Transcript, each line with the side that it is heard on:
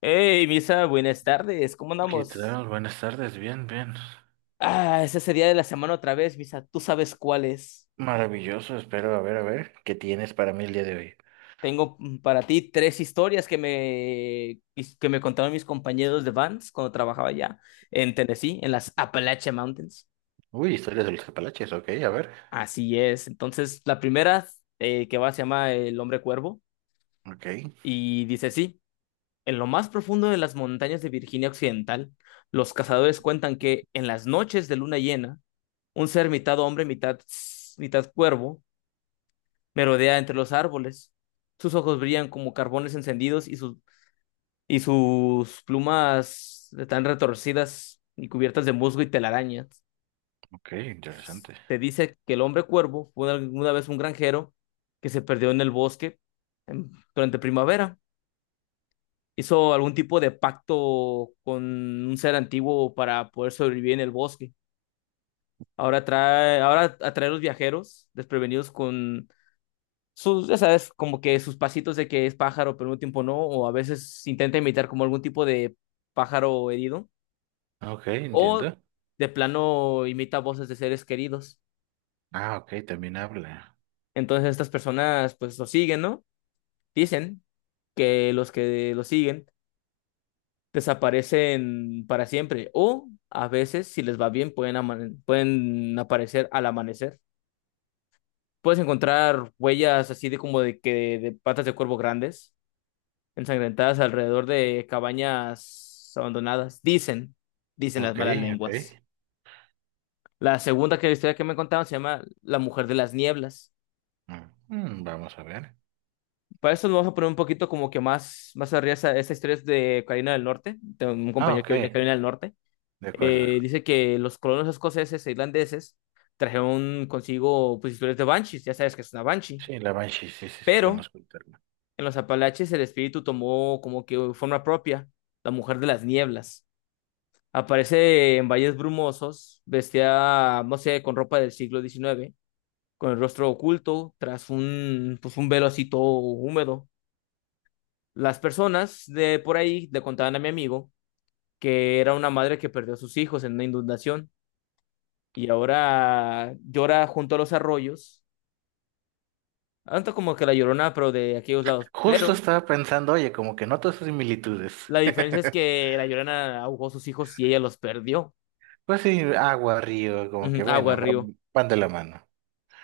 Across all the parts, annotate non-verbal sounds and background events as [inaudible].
left: Hey, Misa, buenas tardes, ¿cómo
right: ¿Qué
left: andamos?
right: tal? Buenas tardes, bien, bien.
left: Ah, es ese día de la semana otra vez, Misa, tú sabes cuál es.
right: Maravilloso, espero, a ver, ¿qué tienes para mí el día de hoy?
left: Tengo para ti tres historias que me contaron mis compañeros de Vans cuando trabajaba allá en Tennessee, en las Appalachian Mountains.
right: Uy, historias de los Apalaches, ok, a ver.
left: Así es, entonces la primera que va se llama El Hombre Cuervo
right: Ok,
left: y dice así, en lo más profundo de las montañas de Virginia Occidental, los cazadores cuentan que en las noches de luna llena, un ser mitad hombre, mitad cuervo, merodea entre los árboles. Sus ojos brillan como carbones encendidos y sus plumas están retorcidas y cubiertas de musgo y telarañas.
right: ok, interesante.
left: Te dice que el hombre cuervo fue alguna vez un granjero que se perdió en el bosque durante primavera. Hizo algún tipo de pacto con un ser antiguo para poder sobrevivir en el bosque. Ahora atrae a los viajeros desprevenidos con sus, ya sabes, como que sus pasitos de que es pájaro, pero en un tiempo no, o a veces intenta imitar como algún tipo de pájaro herido,
right: Ok,
left: o
right: entiendo.
left: de plano imita voces de seres queridos.
right: Ah, ok, también habla.
left: Entonces estas personas pues lo siguen, ¿no? Dicen que los que lo siguen desaparecen para siempre, o a veces, si les va bien, pueden aparecer al amanecer. Puedes encontrar huellas así de como de que de patas de cuervo grandes ensangrentadas alrededor de cabañas abandonadas. Dicen, dicen las
right: Ok,
left: malas
right: ok.
left: lenguas. La segunda que historia que me contaron se llama La Mujer de las Nieblas.
right: Mm, mm, vamos a ver.
left: Para eso nos vamos a poner un poquito como que más, más arriba. Esa historia es de Carolina del Norte, tengo un
right: Ah,
left: compañero
right: ok,
left: que viene de Carolina del Norte.
right: de acuerdo.
left: Dice que los colonos escoceses e irlandeses trajeron consigo pues, historias de banshees, ya sabes que es una banshee.
right: Sí, la Banshee, sí, sí, sí,
left: Pero
right: conozco el término.
left: en los Apalaches el espíritu tomó como que forma propia, la mujer de las nieblas. Aparece en valles brumosos, vestida, no sé, con ropa del siglo XIX, con el rostro oculto, tras un, pues un velo así todo húmedo. Las personas de por ahí le contaban a mi amigo que era una madre que perdió a sus hijos en una inundación y ahora llora junto a los arroyos, tanto como que la Llorona, pero de aquellos lados.
right: Justo
left: Pero
right: estaba pensando, oye, como que noto esas similitudes.
left: la
right: [laughs]
left: diferencia es que la Llorona ahogó a sus hijos y ella los perdió.
right: Pues sí, agua, río, como
left: Ujú,
right: que
left: agua,
right: bueno,
left: río.
right: van de la mano.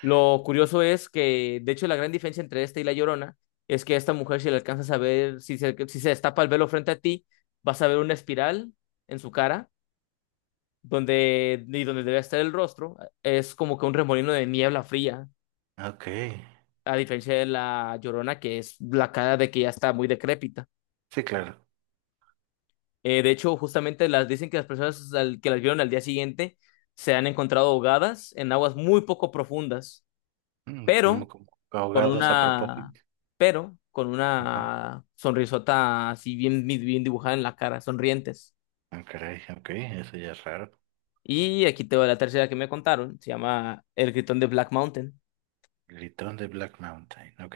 left: Lo curioso es que, de hecho, la gran diferencia entre esta y la Llorona es que a esta mujer, si le alcanzas a ver, si se destapa el velo frente a ti, vas a ver una espiral en su cara, donde, y donde debe estar el rostro, es como que un remolino de niebla fría,
right: Ok,
left: a diferencia de la Llorona, que es la cara de que ya está muy decrépita.
right: sí, claro.
left: De hecho, justamente las dicen que las personas que las vieron al día siguiente se han encontrado ahogadas en aguas muy poco profundas,
right: Mm, mm,
left: pero
right: como
left: con
right: ahogados a
left: una,
right: propósito.
left: pero con
right: Ajá.
left: una sonrisota así bien, bien dibujada en la cara, sonrientes.
right: Ah, caray, ok, eso ya es raro.
left: Y aquí te va la tercera que me contaron, se llama El Gritón de Black Mountain.
right: Gritón de Black Mountain, ok.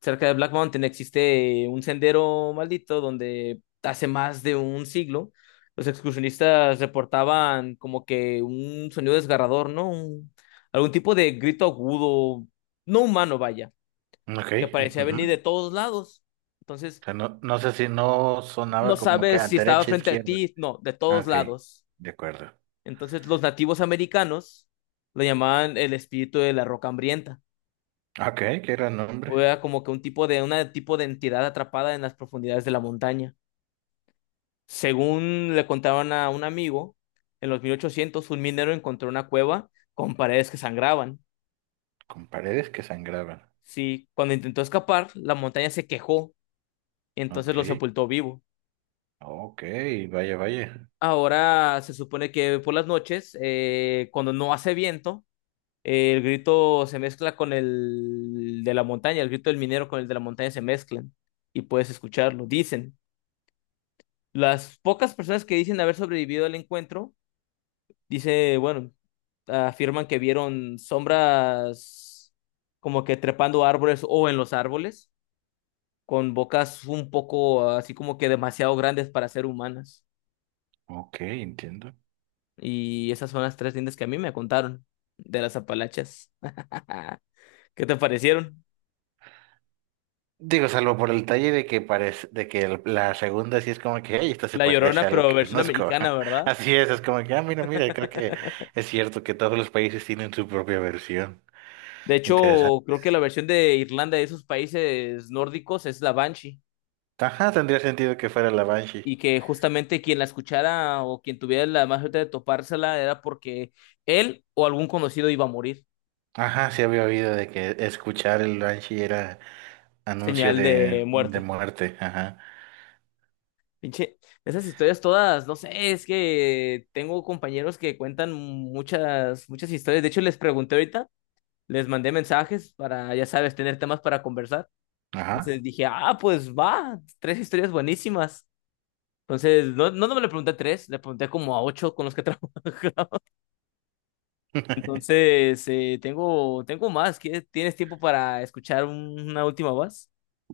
left: Cerca de Black Mountain existe un sendero maldito donde hace más de un siglo los excursionistas reportaban como que un sonido desgarrador, ¿no? Algún tipo de grito agudo, no humano, vaya,
right: Ok.
left: que parecía
right: Ujú.
left: venir de todos lados. Entonces,
right: O sea, no, no sé si no
left: no
right: sonaba como que
left: sabes
right: a
left: si estaba
right: derecha,
left: frente a
right: izquierda.
left: ti, no, de
right: Ah,
left: todos
right: ok,
left: lados.
right: de acuerdo.
left: Entonces los nativos americanos lo llamaban el espíritu de la roca hambrienta,
right: Ok, qué gran nombre.
left: o era como que una tipo de entidad atrapada en las profundidades de la montaña. Según le contaban a un amigo, en los 1800 un minero encontró una cueva con paredes que sangraban.
right: Con paredes que sangraban.
left: Sí, cuando intentó escapar, la montaña se quejó y entonces
right: Ok,
left: lo sepultó vivo.
right: ok, vaya, vaya.
left: Ahora se supone que por las noches, cuando no hace viento, el grito se mezcla con el de la montaña, el grito del minero con el de la montaña se mezclan y puedes escucharlo. Dicen, las pocas personas que dicen haber sobrevivido al encuentro, dice, bueno, afirman que vieron sombras como que trepando árboles o en los árboles, con bocas un poco así como que demasiado grandes para ser humanas.
right: Ok, entiendo.
left: Y esas son las tres lindas que a mí me contaron de las Apalaches. [laughs] ¿Qué te parecieron?
right: Digo, salvo por el detalle de que parece, de que el- la segunda sí es como que, hey, esto se
left: La
right: parece
left: Llorona,
right: a algo
left: pero
right: que
left: versión
right: conozco.
left: americana,
right: [laughs]
left: ¿verdad?
right: Así es como que, ah, mira, mira, creo que es cierto que todos los países tienen su propia versión.
left: De
right: Interesante.
left: hecho, creo que la versión de Irlanda de esos países nórdicos es la Banshee.
right: Ajá, tendría sentido que fuera la
left: Y
right: Banshee.
left: que justamente quien la escuchara o quien tuviera la más suerte de topársela era porque él o algún conocido iba a morir.
right: Ajá, sí había oído de que escuchar el Banshee era anuncio
left: Señal de
right: de
left: muerte.
right: muerte. Ajá,
left: Pinche, esas historias todas, no sé, es que tengo compañeros que cuentan muchas, muchas historias. De hecho, les pregunté ahorita, les mandé mensajes para, ya sabes, tener temas para conversar. Entonces
right: ajá.
left: dije, ah, pues va, tres historias buenísimas. Entonces, no, no, no me le pregunté a tres, le pregunté como a ocho con los que trabajo. [laughs]
right: [laughs]
left: Entonces, tengo más. ¿Tienes tiempo para escuchar una última voz?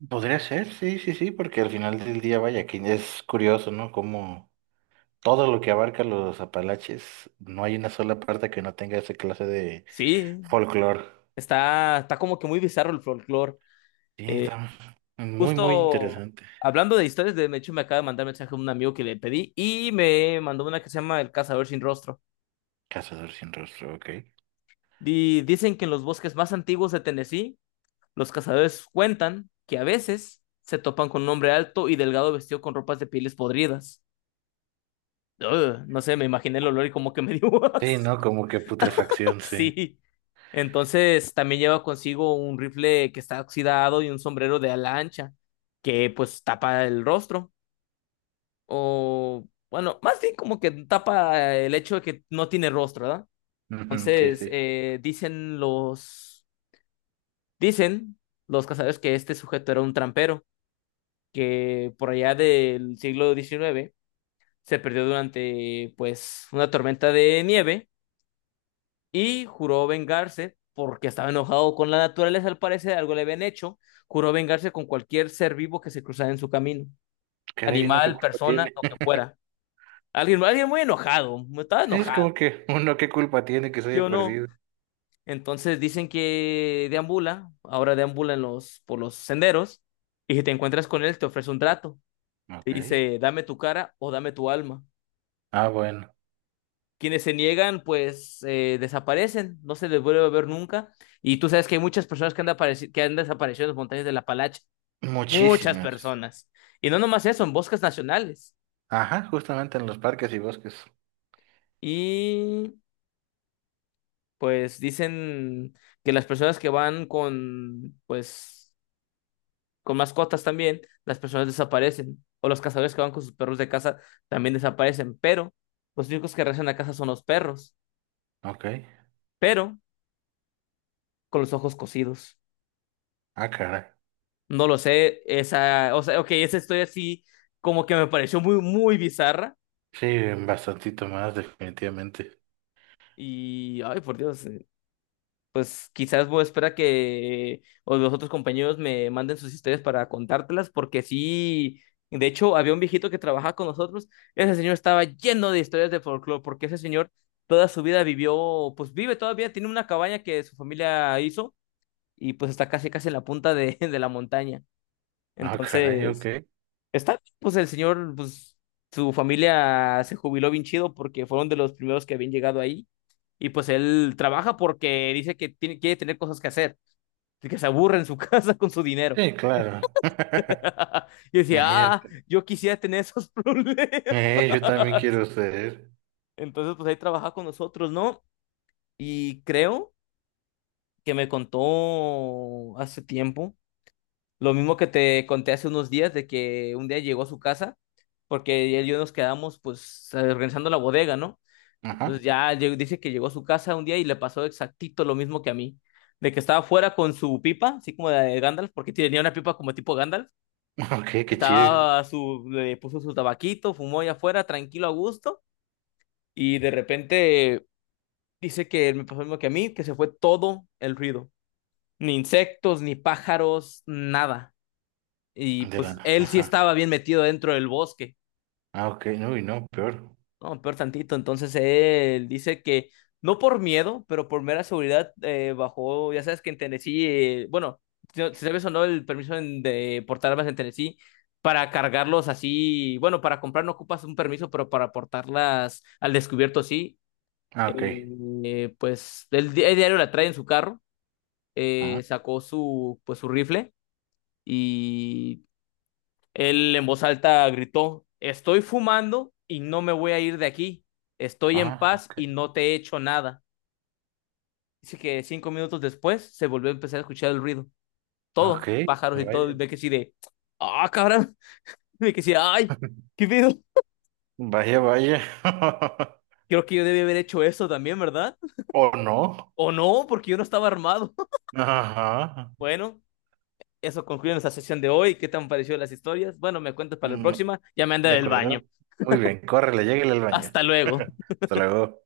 right: Podría ser, sí, sí, sí, porque al final del día, vaya, que es curioso, ¿no? Cómo. Todo lo que abarca los Apalaches, no hay una sola parte que no tenga esa clase de
left: Sí,
right: folclore.
left: está como que muy bizarro el folclore.
right: Sí,
left: Eh,
right: está muy, muy
left: Justo
right: interesante.
left: hablando de historias, de hecho me acaba de mandar mensaje un amigo que le pedí y me mandó una que se llama El cazador sin rostro.
right: Cazador sin rostro, ok.
left: Dicen que en los bosques más antiguos de Tennessee, los cazadores cuentan que a veces se topan con un hombre alto y delgado vestido con ropas de pieles podridas. Ugh, no sé, me imaginé el olor y como que me dio [laughs]
right: Sí, ¿no?
left: asco.
right: Como que putrefacción, sí.
left: Sí. Entonces también lleva consigo un rifle que está oxidado y un sombrero de ala ancha que pues tapa el rostro. O bueno, más bien como que tapa el hecho de que no tiene rostro, ¿verdad?
right: Ujú, sí,
left: Entonces
right: sí.
left: Dicen los cazadores que este sujeto era un trampero que por allá del siglo XIX se perdió durante pues una tormenta de nieve y juró vengarse porque estaba enojado con la naturaleza, al parecer algo le habían hecho, juró vengarse con cualquier ser vivo que se cruzara en su camino,
right: Caray, ¿uno qué
left: animal,
right: culpa
left: persona,
right: tiene?
left: lo que
right: [laughs]
left: fuera. Alguien muy enojado, estaba
right: Sí, es
left: enojado,
right: como que uno qué culpa tiene que se
left: ¿sí
right: haya
left: o no?
right: perdido.
left: Entonces dicen que deambula, ahora deambula en los, por los senderos, y si te encuentras con él, te ofrece un trato. Te
right: Ok.
left: dice, dame tu cara o dame tu alma.
right: Ah, bueno.
left: Quienes se niegan, pues desaparecen, no se les vuelve a ver nunca. Y tú sabes que hay muchas personas que han desaparecido en las montañas de la Palacha, muchas
right: Muchísimas.
left: personas. Y no nomás eso, en bosques nacionales.
right: Ajá, justamente en los parques y bosques.
left: Y pues dicen que las personas que van con, pues, con mascotas también, las personas desaparecen. O los cazadores que van con sus perros de casa también desaparecen. Pero los únicos que regresan a casa son los perros,
right: Ok.
left: pero con los ojos cosidos.
right: Ah, caray.
left: No lo sé, esa, o sea, ok, esa historia así como que me pareció muy, muy bizarra
right: Sí, bastantito más, definitivamente.
left: y, ay, por Dios, pues quizás voy a esperar que o los otros compañeros me manden sus historias para contártelas, porque sí, de hecho, había un viejito que trabajaba con nosotros, ese señor estaba lleno de historias de folclore, porque ese señor toda su vida vivió, pues vive todavía, tiene una cabaña que su familia hizo y pues está casi, casi en la punta de, [laughs] de la montaña.
right: Ah, caray, ok.
left: Entonces... Está, pues el señor, pues su familia se jubiló bien chido porque fueron de los primeros que habían llegado ahí y pues él trabaja porque dice que tiene, quiere tener cosas que hacer, que se aburre en su [laughs] casa con su dinero.
right: Sí,
left: [laughs]
right: claro. [laughs]
left: Y decía, ah,
right: Imagínate.
left: yo quisiera tener esos [laughs] problemas.
right: Yo también quiero ser.
left: Entonces, pues ahí trabaja con nosotros, ¿no? Y creo que me contó hace tiempo, lo mismo que te conté hace unos días, de que un día llegó a su casa porque él y yo nos quedamos pues organizando la bodega, ¿no?
right: Ajá.
left: Entonces ya dice que llegó a su casa un día y le pasó exactito lo mismo que a mí. De que estaba fuera con su pipa, así como de Gandalf, porque tenía una pipa como tipo Gandalf.
right: [laughs] Ok, qué chido.
left: Estaba su, le puso su tabaquito, fumó allá afuera, tranquilo, a gusto. Y de repente dice que me pasó lo mismo que a mí, que se fue todo el ruido. Ni insectos, ni pájaros, nada. Y
right: De la...
left: pues él sí
right: Ajá.
left: estaba bien metido dentro del bosque.
right: Ah, ok. Uy, no, peor.
left: No, peor tantito. Entonces él dice que no por miedo, pero por mera seguridad bajó. Ya sabes que en Tennessee, bueno, si si sabes o no el permiso de portar armas en Tennessee, para cargarlos así, bueno, para comprar no ocupas un permiso, pero para portarlas al descubierto sí.
right: Ah, ok.
left: Eh, pues el diario la trae en su carro,
right: Ajá.
left: sacó su, pues, su rifle él en voz alta gritó, estoy fumando y no me voy a ir de aquí. Estoy en
right: Ah,
left: paz
right: ok.
left: y no te he hecho nada. Dice que 5 minutos después se volvió a empezar a escuchar el ruido. Todo,
right: Ok.
left: pájaros y todo. Y
right: Vaya.
left: ve que sí de, ah, cabrón. [laughs] Ve que sí, ay,
right: [laughs]
left: qué pedo.
right: Vaya, vaya. [laughs]
left: Creo que yo debí haber hecho eso también, ¿verdad?
right: ¿O no?
left: O no, porque yo no estaba armado. [laughs]
right: Ajá.
left: Bueno, eso concluye nuestra sesión de hoy. ¿Qué te han parecido las historias? Bueno, me cuentas para la
right: Mm,
left: próxima. Ya me anda
right: de
left: del baño.
right: acuerdo. Muy bien, córrele, lléguele al baño.
left: Hasta luego.
right: Hasta luego.